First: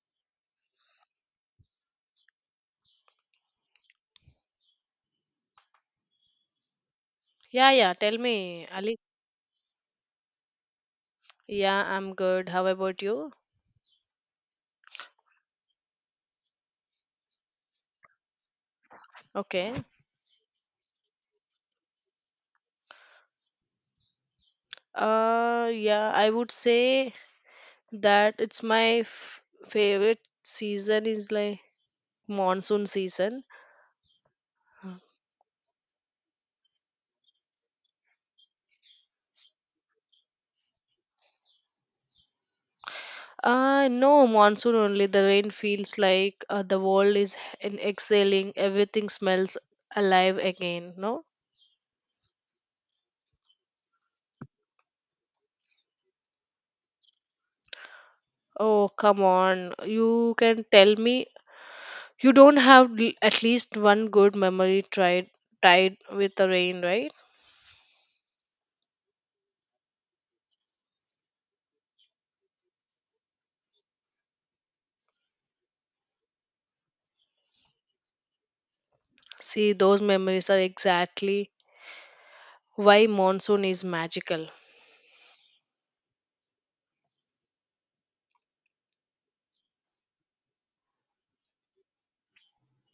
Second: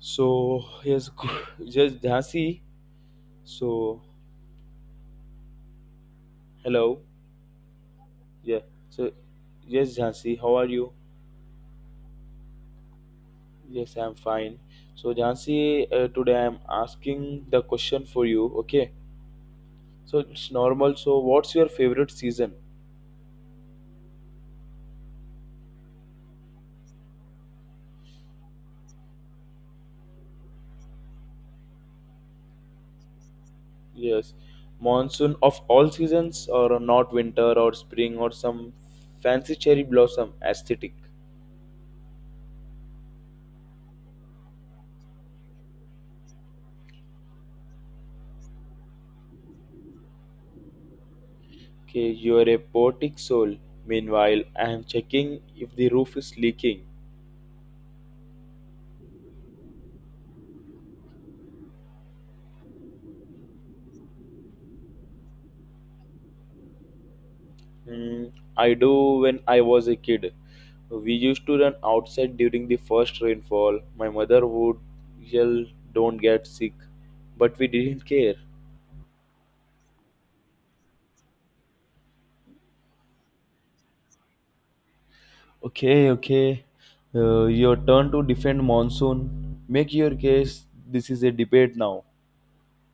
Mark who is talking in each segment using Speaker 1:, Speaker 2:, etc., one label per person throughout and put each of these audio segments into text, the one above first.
Speaker 1: So yes, yes, Jhansi. So hello,
Speaker 2: Yeah, yeah. Tell
Speaker 1: yeah.
Speaker 2: me, Ali.
Speaker 1: So yes, Jhansi, how are you?
Speaker 2: Yeah, I'm good. How about you?
Speaker 1: Yes, I'm fine. So Jhansi, today I'm asking the question for you. Okay.
Speaker 2: Okay.
Speaker 1: So it's normal. So what's your favorite season?
Speaker 2: Yeah, I would say that favorite season is like monsoon season.
Speaker 1: Yes, monsoon of all seasons, or not winter or spring or some fancy cherry blossom aesthetic.
Speaker 2: No, monsoon only. The rain feels like the world is in exhaling. Everything smells alive again. No.
Speaker 1: Okay, you are a poetic soul. Meanwhile, I am checking if the roof is leaking.
Speaker 2: Oh, come on. You can tell me you don't have at least one good memory tried tied with the rain, right?
Speaker 1: Mm, I do when I was a kid. We used to run outside during the first rainfall. My mother would yell, "Don't get sick." But we didn't care.
Speaker 2: See, those memories are exactly why monsoon is magical.
Speaker 1: Okay, okay. Your turn to defend monsoon. Make your case. This is a debate now.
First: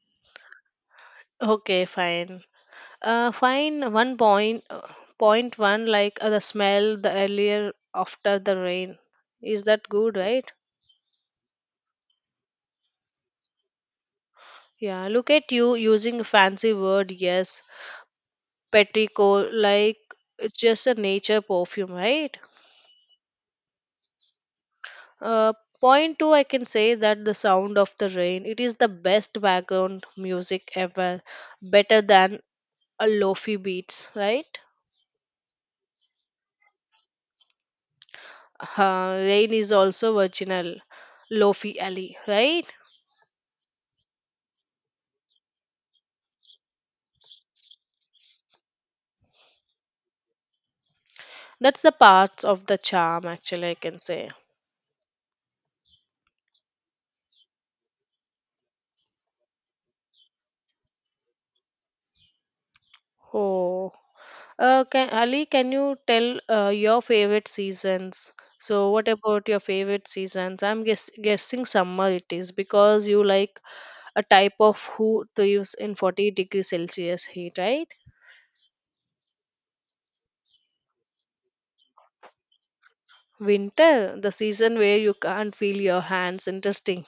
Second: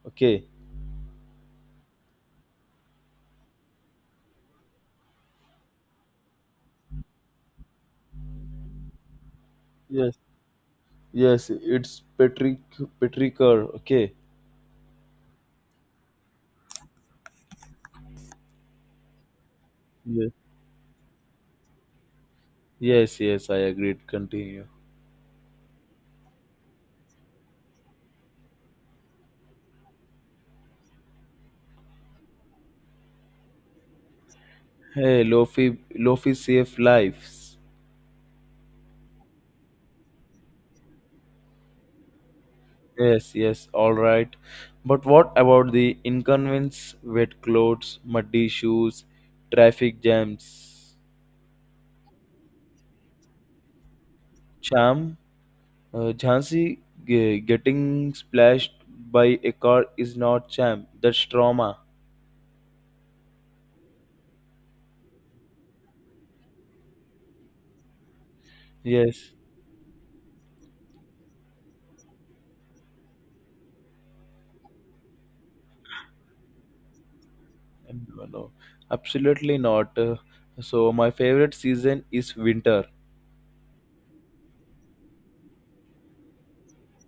Speaker 1: Okay.
Speaker 2: Okay, fine. Fine. One point, point one, like the smell, the earlier after the rain. Is that good,
Speaker 1: Yes.
Speaker 2: right?
Speaker 1: Yes, it's Patricker. Okay.
Speaker 2: Yeah. Look at you using a fancy word. Yes, petrichor. Like
Speaker 1: Yes.
Speaker 2: it's just a nature perfume, right?
Speaker 1: Yes, yes, I agreed. Continue.
Speaker 2: Uh, Point two, I can say that the sound of the rain. It is the best background music ever, better than a lofi beats, right?
Speaker 1: Hey, Lofi, Lofi save lives.
Speaker 2: Rain is also virginal lofi alley, right?
Speaker 1: Yes, yes, all right. But what about the inconvenience, wet clothes, muddy shoes, traffic jams?
Speaker 2: That's the parts of the charm, actually, I can say.
Speaker 1: Cham, Jhansi getting splashed by a car is not cham. That's trauma.
Speaker 2: Oh, Ali, can you tell your favorite seasons? So what
Speaker 1: Yes,
Speaker 2: about your favorite seasons? I'm guessing summer it is because you like a type of who to use in 40-degree celsius heat, right?
Speaker 1: no, no, absolutely not. So my favorite season is winter.
Speaker 2: Winter, the season where you can't feel your hands, interesting.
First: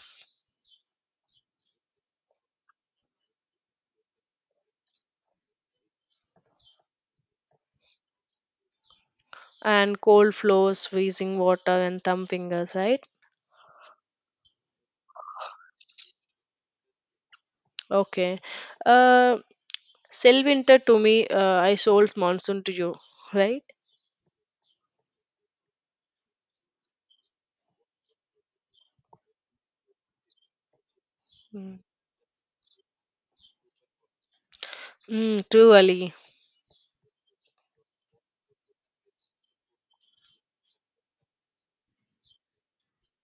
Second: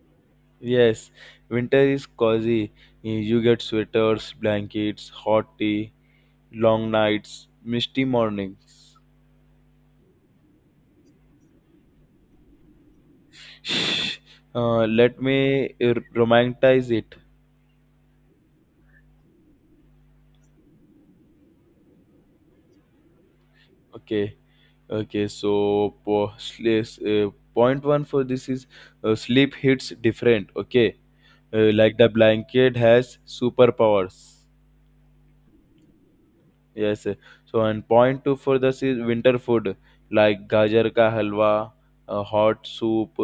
Speaker 1: Yes, winter is cozy. You get sweaters, blankets, hot tea, long nights, misty mornings.
Speaker 2: And cold floors, freezing water, and thumb fingers, right?
Speaker 1: Let me romanticize it.
Speaker 2: Okay. Uh, Selvinter to me, I sold monsoon to you, right?
Speaker 1: Okay. Okay, so point one for this is sleep hits different. Okay,
Speaker 2: Mm,
Speaker 1: like the blanket has superpowers.
Speaker 2: mm, too early.
Speaker 1: Yes. So and point two for this is winter food like gajar ka halwa, hot soup,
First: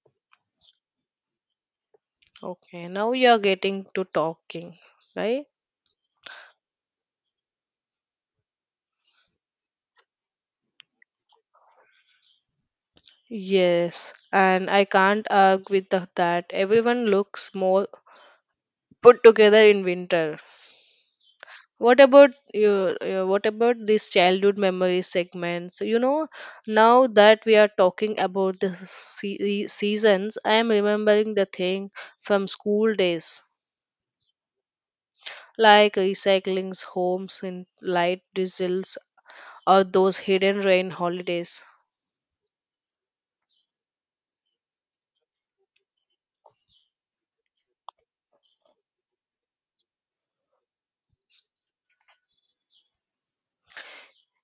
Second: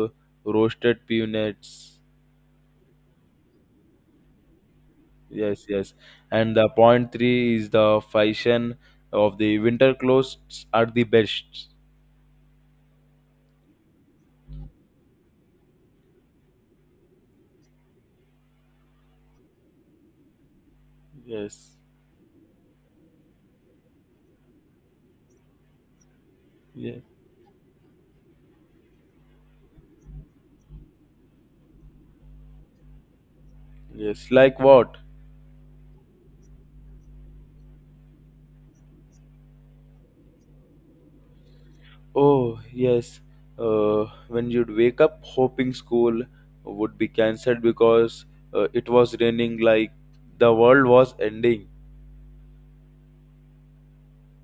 Speaker 1: roasted peanuts.
Speaker 2: Okay, now you're getting to talking, right?
Speaker 1: Yes, yes. And the point three is the fashion of the winter clothes are the best.
Speaker 2: Yes, and I can't argue with that. Everyone looks more put together in winter.
Speaker 1: Yes,
Speaker 2: What about your, what about these childhood memory segments? You know,
Speaker 1: yes,
Speaker 2: now that we are talking about the seasons, I am remembering the thing from school days.
Speaker 1: yes. Like what?
Speaker 2: Like recycling's homes in light diesels, or those hidden rain holidays.
Speaker 1: Oh, yes. When you'd wake up hoping school would be cancelled because it was raining like the world was ending.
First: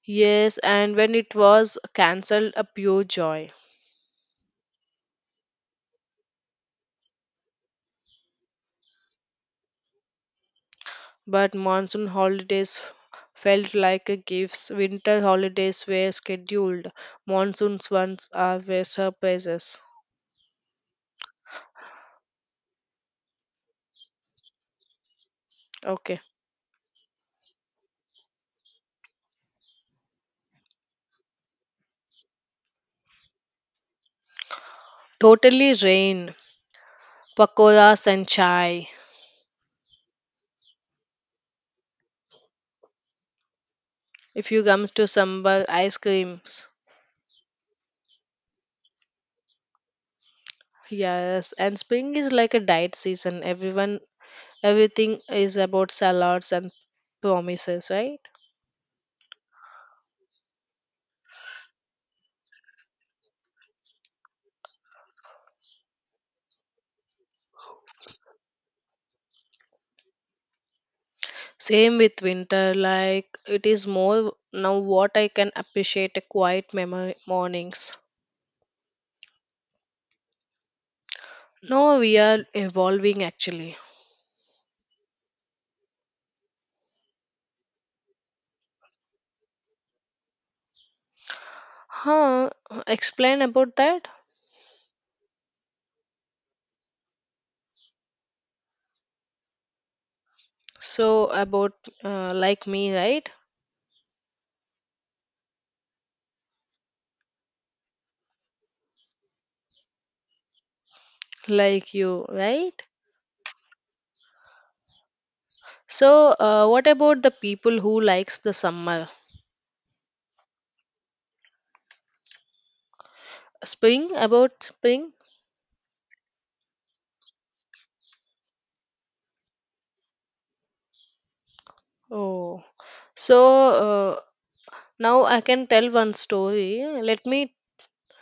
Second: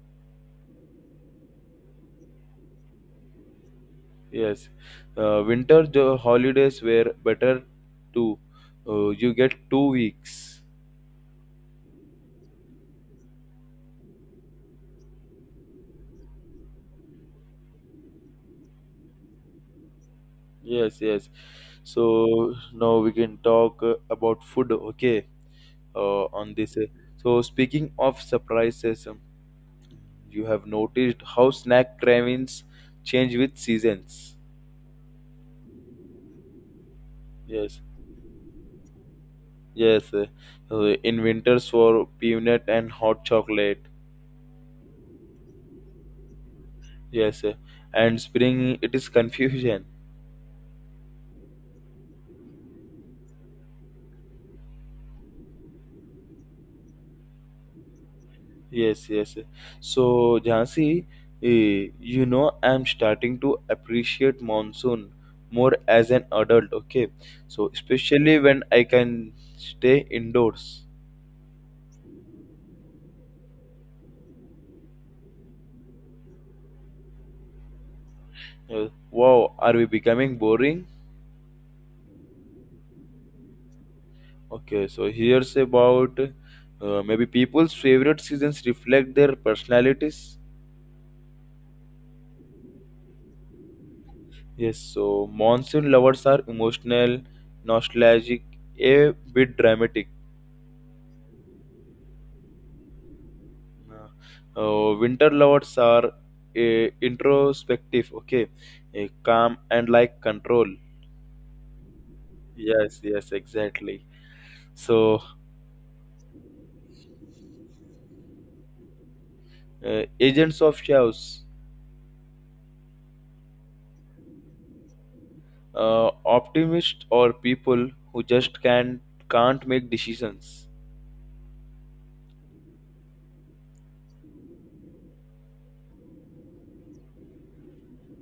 Speaker 2: Yes, and when it was cancelled, a pure joy.
Speaker 1: Yes. Winter the holidays were better too. You get 2 weeks.
Speaker 2: But monsoon holidays felt like a gift. Winter holidays were scheduled. Monsoon's ones are were surprises.
Speaker 1: Yes, yes. So now we can talk about food, okay?
Speaker 2: Okay.
Speaker 1: On this. So speaking of surprises. You have noticed how snack cravings change with seasons.
Speaker 2: Totally rain,
Speaker 1: Yes,
Speaker 2: pakoras and chai.
Speaker 1: yes. In winters for peanut and hot chocolate.
Speaker 2: If you comes to sambar, ice creams.
Speaker 1: Yes, and spring it is confusion.
Speaker 2: Yes, and spring is like a diet season. Everyone Everything is about salads and promises, right?
Speaker 1: Yes, yes. So, Jhansi, eh, you know, I'm starting to appreciate monsoon more as an adult, okay? So, especially when I can stay indoors.
Speaker 2: Same with winter, like it is more now what I can appreciate a quiet memory mornings.
Speaker 1: Wow, are we becoming boring?
Speaker 2: Now we are evolving, actually.
Speaker 1: Okay, so here's about maybe people's favorite seasons reflect their personalities.
Speaker 2: Huh? Explain about that.
Speaker 1: Yes, so monsoon lovers are emotional, nostalgic, a bit dramatic.
Speaker 2: So about like me, right?
Speaker 1: Winter lovers are introspective, okay, calm and like control.
Speaker 2: Like you, right?
Speaker 1: Yes, yes, exactly. So,
Speaker 2: So what about the people who likes the summer?
Speaker 1: agents of chaos,
Speaker 2: Spring? About spring?
Speaker 1: optimists or people who just can't make decisions.
Speaker 2: Oh, so uh, now I can tell one story. Let me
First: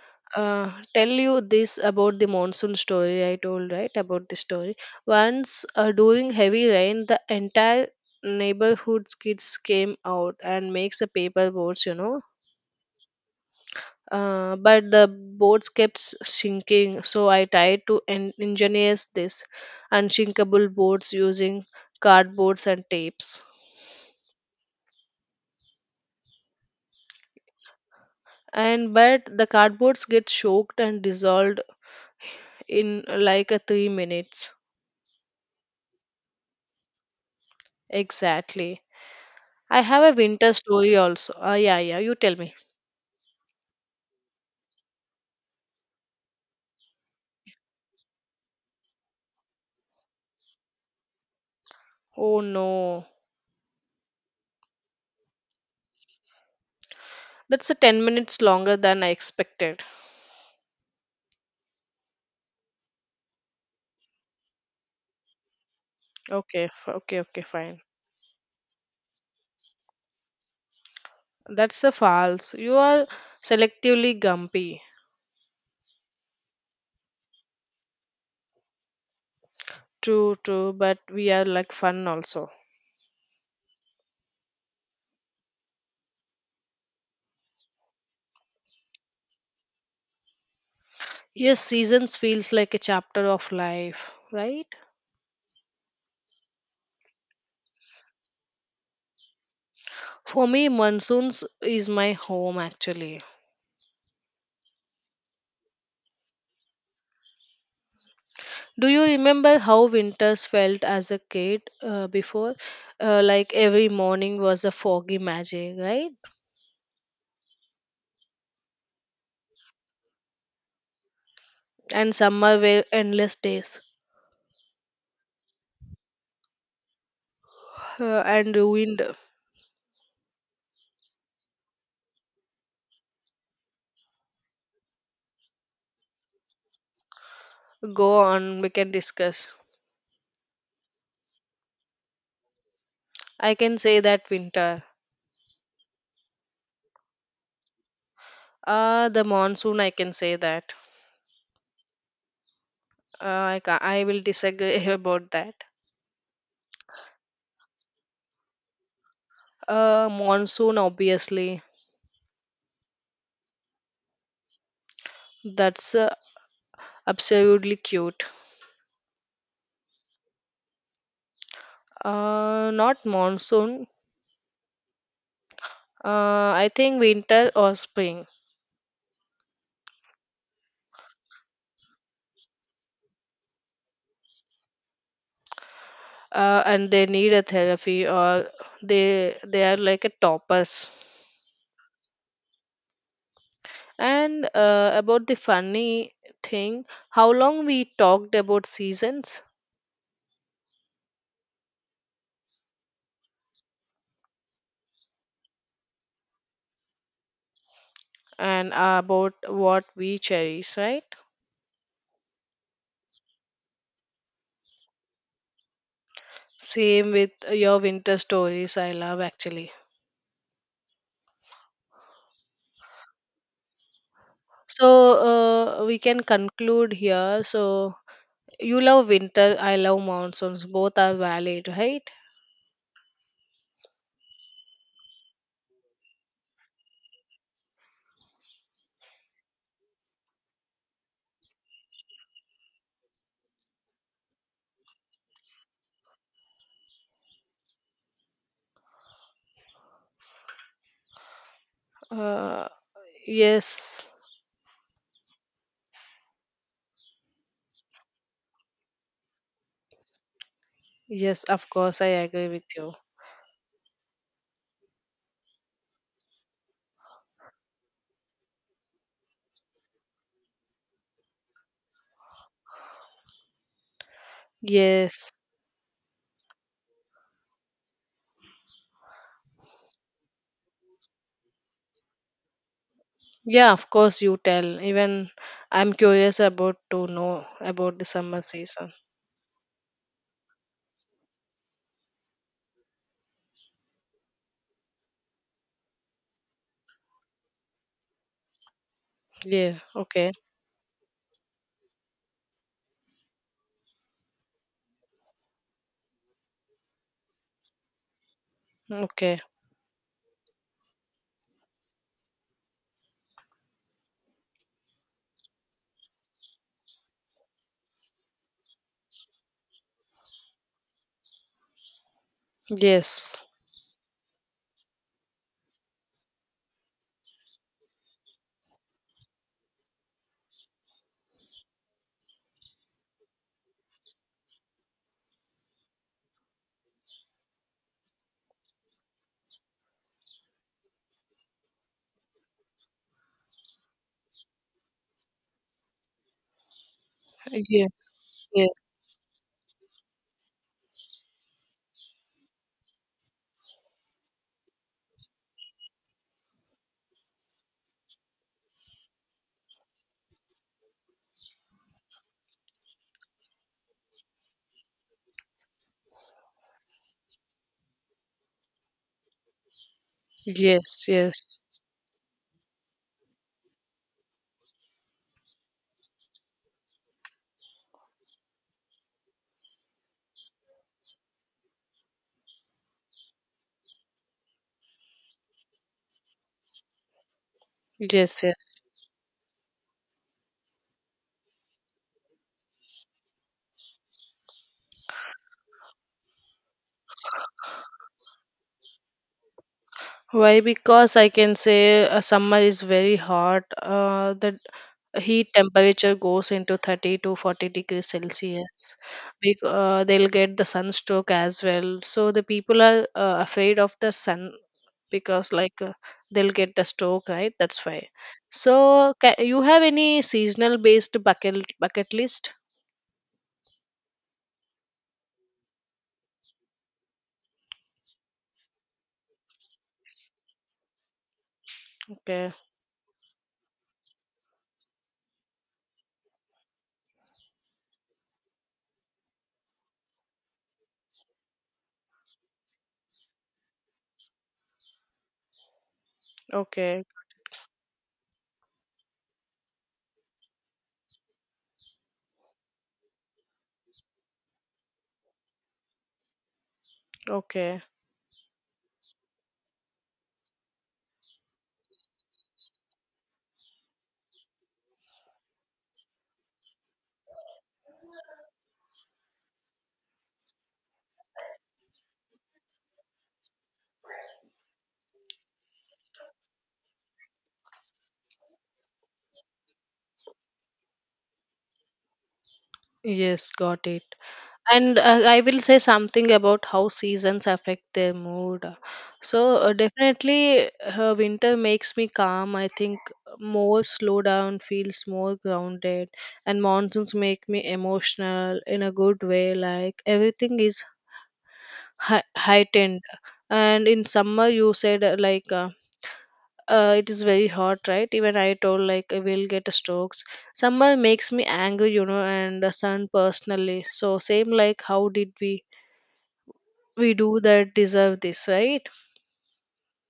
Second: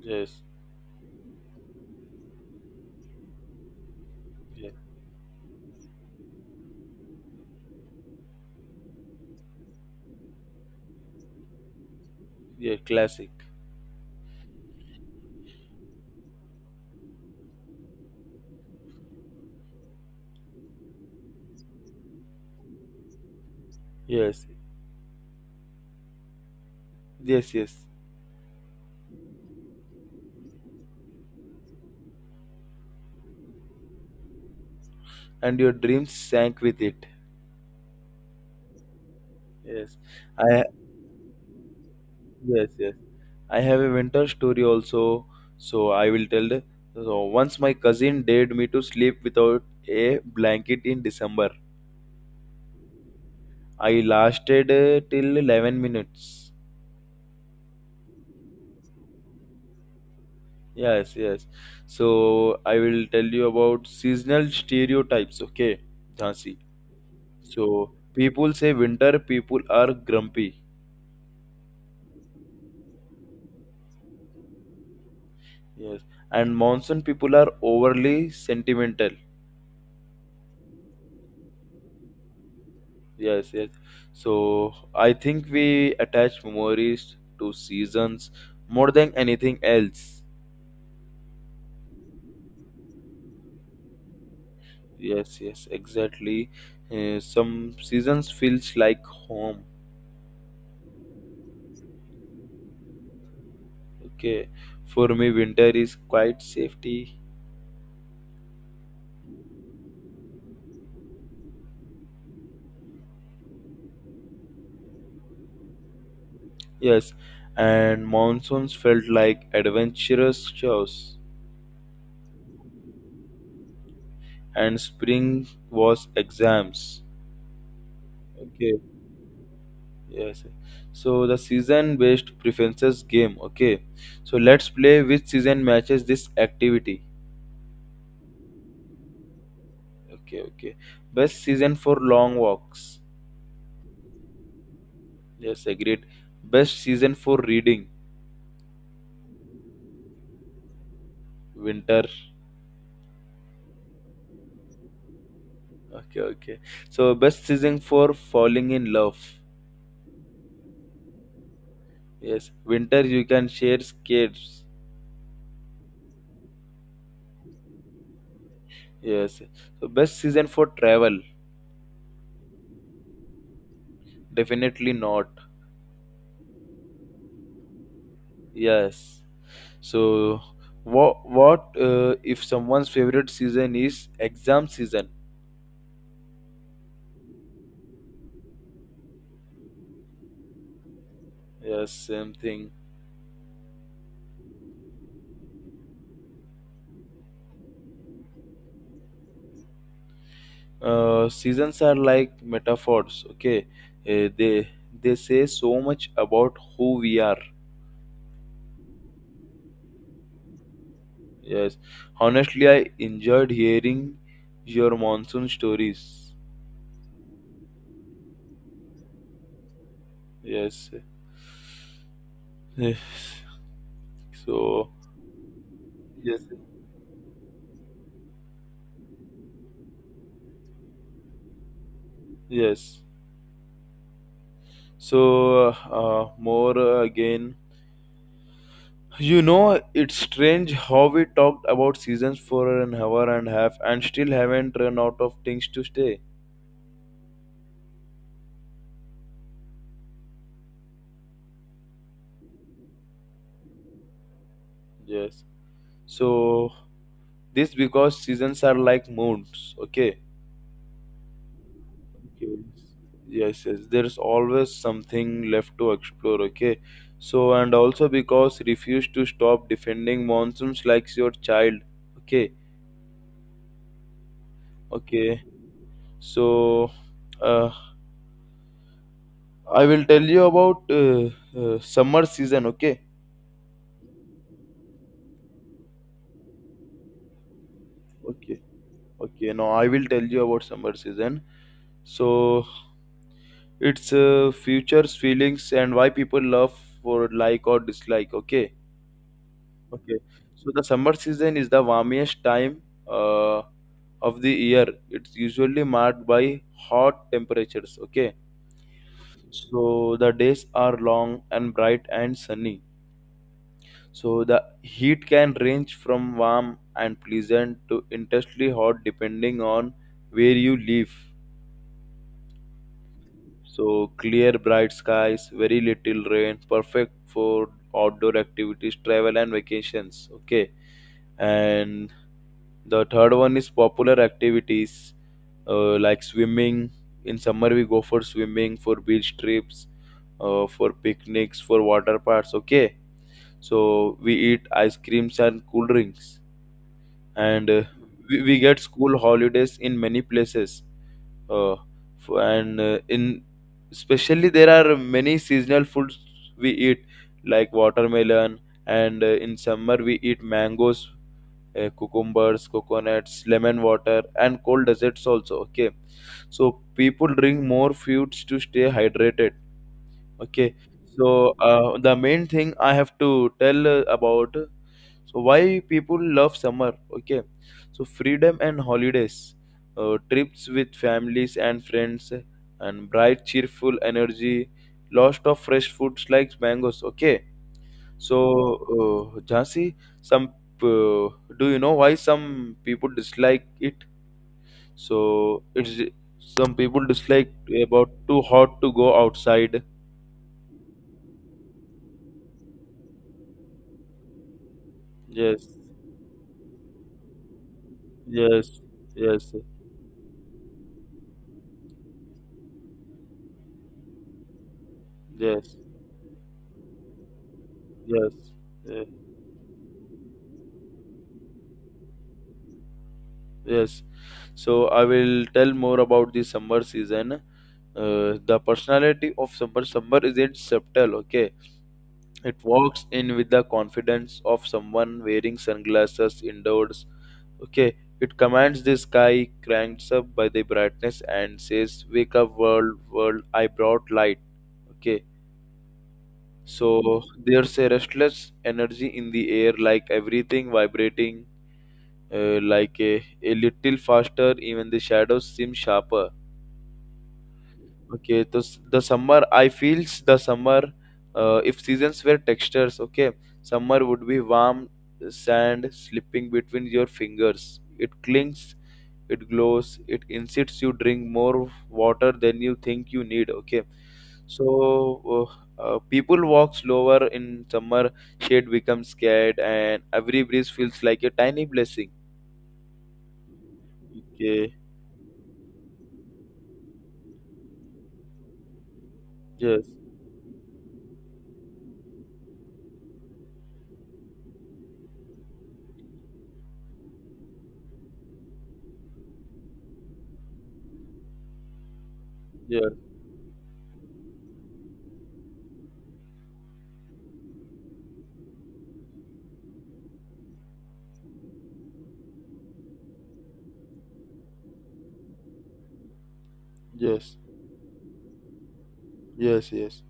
Speaker 1: Yes.
Speaker 2: tell you this about the monsoon story I told, right? About the story.
Speaker 1: yes.
Speaker 2: Once during heavy rain, the entire neighborhood's kids came out and makes a paper boats, you know.
Speaker 1: Yeah, classic.
Speaker 2: But the boats sinking, so I tried to engineer this unsinkable boats using cardboards and tapes,
Speaker 1: Yes, yes, yes.
Speaker 2: and but the cardboards get soaked and dissolved in like a 3 minutes.
Speaker 1: And your dreams sank with it.
Speaker 2: Exactly. I
Speaker 1: Yes,
Speaker 2: have a winter
Speaker 1: I
Speaker 2: story also. Yeah, yeah, you tell me.
Speaker 1: yes yes. I have a winter story also, so I will tell the. So once my cousin dared me to sleep without a blanket in December.
Speaker 2: Oh no.
Speaker 1: I lasted till 11 minutes.
Speaker 2: That's a 10 minutes longer than I expected.
Speaker 1: Yes, yes. So I will tell you about seasonal stereotypes. Okay, Jhansi.
Speaker 2: Okay, okay, fine.
Speaker 1: So people say winter people are grumpy.
Speaker 2: That's a false. You are selectively gumpy.
Speaker 1: Yes, and monsoon people are overly sentimental.
Speaker 2: True, true, but we are like fun also.
Speaker 1: Yes, yes. So I think we attach memories to seasons more than anything else.
Speaker 2: Yes, seasons feels like a chapter of life, right?
Speaker 1: Yes, yes, exactly. Some seasons feels like home.
Speaker 2: For me, monsoons is my home, actually.
Speaker 1: Okay, for me, winter is quite safety.
Speaker 2: Do you remember how winters felt as a kid before? Like every morning was a foggy magic, right?
Speaker 1: Yes, and monsoons felt like adventurous shows,
Speaker 2: And summer were endless days,
Speaker 1: and spring was exams.
Speaker 2: and
Speaker 1: Okay.
Speaker 2: wind.
Speaker 1: Yes. So the season based preferences game. Okay. So let's play which season matches this activity.
Speaker 2: Go on, we can discuss.
Speaker 1: Okay, okay. Best season for long walks.
Speaker 2: I can say that winter.
Speaker 1: Yes, agreed. Best season for reading.
Speaker 2: The monsoon, I can say that.
Speaker 1: Winter.
Speaker 2: uh, I will disagree about that.
Speaker 1: Okay, okay. So best season for falling in love.
Speaker 2: Monsoon obviously.
Speaker 1: Yes. Winter you can share skates.
Speaker 2: That's absolutely cute.
Speaker 1: Yes. So best season for travel.
Speaker 2: Not monsoon.
Speaker 1: Definitely not.
Speaker 2: uh I think winter or spring.
Speaker 1: Yes. So, what if someone's favorite season is exam season?
Speaker 2: And they need a therapy, or they are like a toppers.
Speaker 1: Yes, same thing.
Speaker 2: And about the funny thing, how long we talked about seasons,
Speaker 1: Seasons are like metaphors. Okay, Uh, they they say so much about who we are.
Speaker 2: and about what we cherish, right?
Speaker 1: Yes, honestly, I enjoyed hearing your monsoon stories.
Speaker 2: Same with your winter stories, I love, actually.
Speaker 1: Yes, yes.
Speaker 2: So
Speaker 1: So
Speaker 2: we can
Speaker 1: yes,
Speaker 2: conclude here. So you love winter, I love monsoons. Both are valid, right?
Speaker 1: yes. So more again. You know, it's strange how we talked about seasons for an hour and a half and still haven't run out of things to say.
Speaker 2: Uh, yes,
Speaker 1: Yes. So this because seasons are like moons, okay?
Speaker 2: yes, of course, I agree
Speaker 1: Yes.
Speaker 2: with you.
Speaker 1: Yes, yes. There's always something left to explore, okay? So and also because refuse to stop defending monsoons like your child. Okay.
Speaker 2: Yes.
Speaker 1: Okay. So uh, I will tell you about summer season, okay?
Speaker 2: Yeah, of course you tell. Even I'm curious about to know about the summer
Speaker 1: Okay.
Speaker 2: season.
Speaker 1: Okay, now I will tell you about summer season. So it's futures, feelings, and why people love for like or dislike. Okay,
Speaker 2: Yeah.
Speaker 1: okay.
Speaker 2: Okay.
Speaker 1: So the summer season is the warmest time uh, of the year. It's usually marked by hot temperatures. Okay,
Speaker 2: Okay.
Speaker 1: so the days are long and bright and sunny. So the heat can range from warm and pleasant to intensely hot depending on where you live.
Speaker 2: Yes.
Speaker 1: So clear, bright skies, very little rain, perfect for outdoor activities, travel and vacations. Okay, and the third one is popular activities like swimming. In summer, we go for swimming, for beach trips, for picnics, for water parks. Okay, so we eat ice creams and cool drinks, and
Speaker 2: Yeah.
Speaker 1: we
Speaker 2: Yeah.
Speaker 1: get school holidays in many places. F- and in especially there are many seasonal foods we eat like watermelon and in summer we eat mangoes, cucumbers, coconuts, lemon water and cold desserts also. Okay, so people drink more foods to stay hydrated. Okay,
Speaker 2: Yes.
Speaker 1: so
Speaker 2: Yes.
Speaker 1: the main thing I have to tell about, so why people love summer. Okay, so freedom and holidays, trips with families and friends, and bright, cheerful energy, lots of fresh foods like mangoes. Okay, so
Speaker 2: Yes. Yes.
Speaker 1: Jhansi, some uh, do you know why some people dislike it? So it's some people dislike about too hot to go outside.
Speaker 2: Why? Because I can say summer is very hot. The heat
Speaker 1: Yes.
Speaker 2: temperature goes into 30 to 40 degrees
Speaker 1: Yes,
Speaker 2: Celsius.
Speaker 1: yes,
Speaker 2: They'll get the sunstroke as well. So the people are afraid of the sun, because
Speaker 1: yes,
Speaker 2: like they'll get the stroke, right? That's why.
Speaker 1: yes,
Speaker 2: So
Speaker 1: yes,
Speaker 2: you have any seasonal based bucket list?
Speaker 1: yes. So I will tell more about the summer season. The personality of summer isn't subtle. Okay,
Speaker 2: Okay.
Speaker 1: it walks in with the confidence of someone wearing sunglasses indoors. Okay, it commands the sky, cranks up by the brightness, and says, "Wake up, world! I brought light." Okay, so
Speaker 2: Okay,
Speaker 1: there's a restless energy in the air, like everything vibrating like a little faster. Even the shadows seem sharper.
Speaker 2: okay.
Speaker 1: Okay, so the summer I feels the summer. If seasons were textures, okay, summer would be warm sand slipping between your fingers. It clings, it glows, it insists you drink more water than you think you need. Okay, so uh, people walk slower in summer. Shade becomes scared and every breeze feels like a tiny blessing.
Speaker 2: Yes, got it.
Speaker 1: Okay,
Speaker 2: And I will say something about how seasons affect their mood. So,
Speaker 1: yes.
Speaker 2: definitely, winter makes me calm. I think more slow down, feels more grounded, and monsoons make me emotional in a good way. Like everything is
Speaker 1: Yes,
Speaker 2: heightened. And in summer you said it is very hot, right? Even I told, like, I will get strokes. Summer makes me angry, you know, and the sun personally. So same, like, how did we
Speaker 1: yes,
Speaker 2: do that, deserve this, right?
Speaker 1: yes, yes.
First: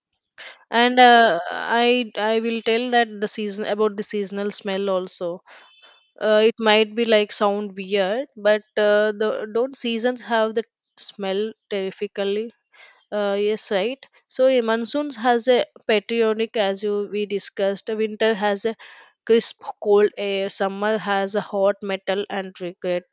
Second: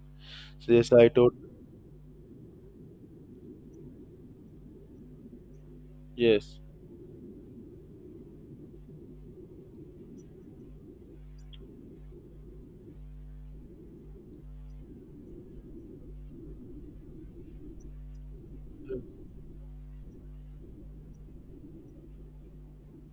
Speaker 1: So yes,
Speaker 2: And
Speaker 1: I told
Speaker 2: i I will tell that the season about the seasonal smell also. It
Speaker 1: yes,
Speaker 2: might be like sound weird, but the don't seasons have the smell terrifically? Yes, right. So a monsoons has a patronic, as you we discussed. Winter has a crisp, cold air. Summer has a hot metal and regret.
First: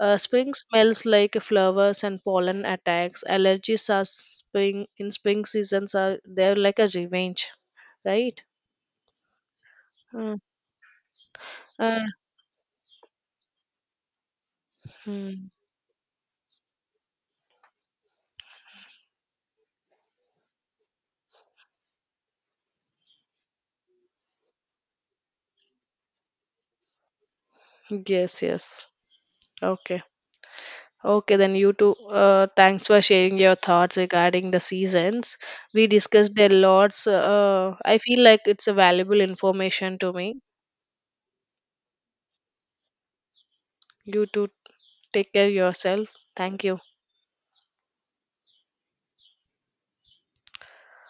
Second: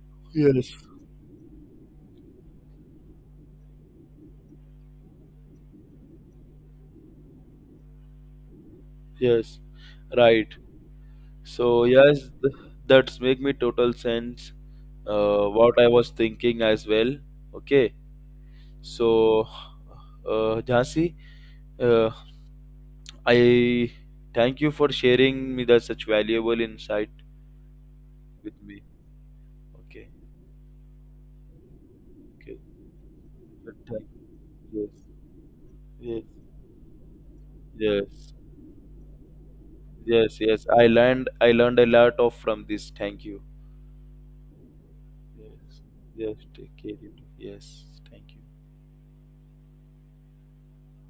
Speaker 2: Spring
Speaker 1: yes,
Speaker 2: smells like flowers and pollen attacks. Allergies are spring in spring seasons are they're like a revenge, right?
Speaker 1: yes.
Speaker 2: Uh,
Speaker 1: Right. So
Speaker 2: uh,
Speaker 1: yes, that's make me total sense.
Speaker 2: hmm.
Speaker 1: What I was thinking as well. Okay. So, Jhansi, uh, I thank you for sharing me that such valuable insight
Speaker 2: Yes,
Speaker 1: with me.
Speaker 2: yes. Okay.
Speaker 1: Okay.
Speaker 2: Okay, then you too.
Speaker 1: Okay.
Speaker 2: Thanks for sharing your thoughts
Speaker 1: Thank
Speaker 2: regarding the
Speaker 1: you. Yes.
Speaker 2: seasons. We
Speaker 1: Yes.
Speaker 2: discussed a lot. So, I feel
Speaker 1: Yes.
Speaker 2: like it's a valuable information to me.
Speaker 1: Yes. Yes. I learned a lot of from this. Thank you.
Speaker 2: You too. Take
Speaker 1: Yes.
Speaker 2: care yourself.
Speaker 1: Just
Speaker 2: Thank
Speaker 1: take
Speaker 2: you.
Speaker 1: care. You Yes. Thank you.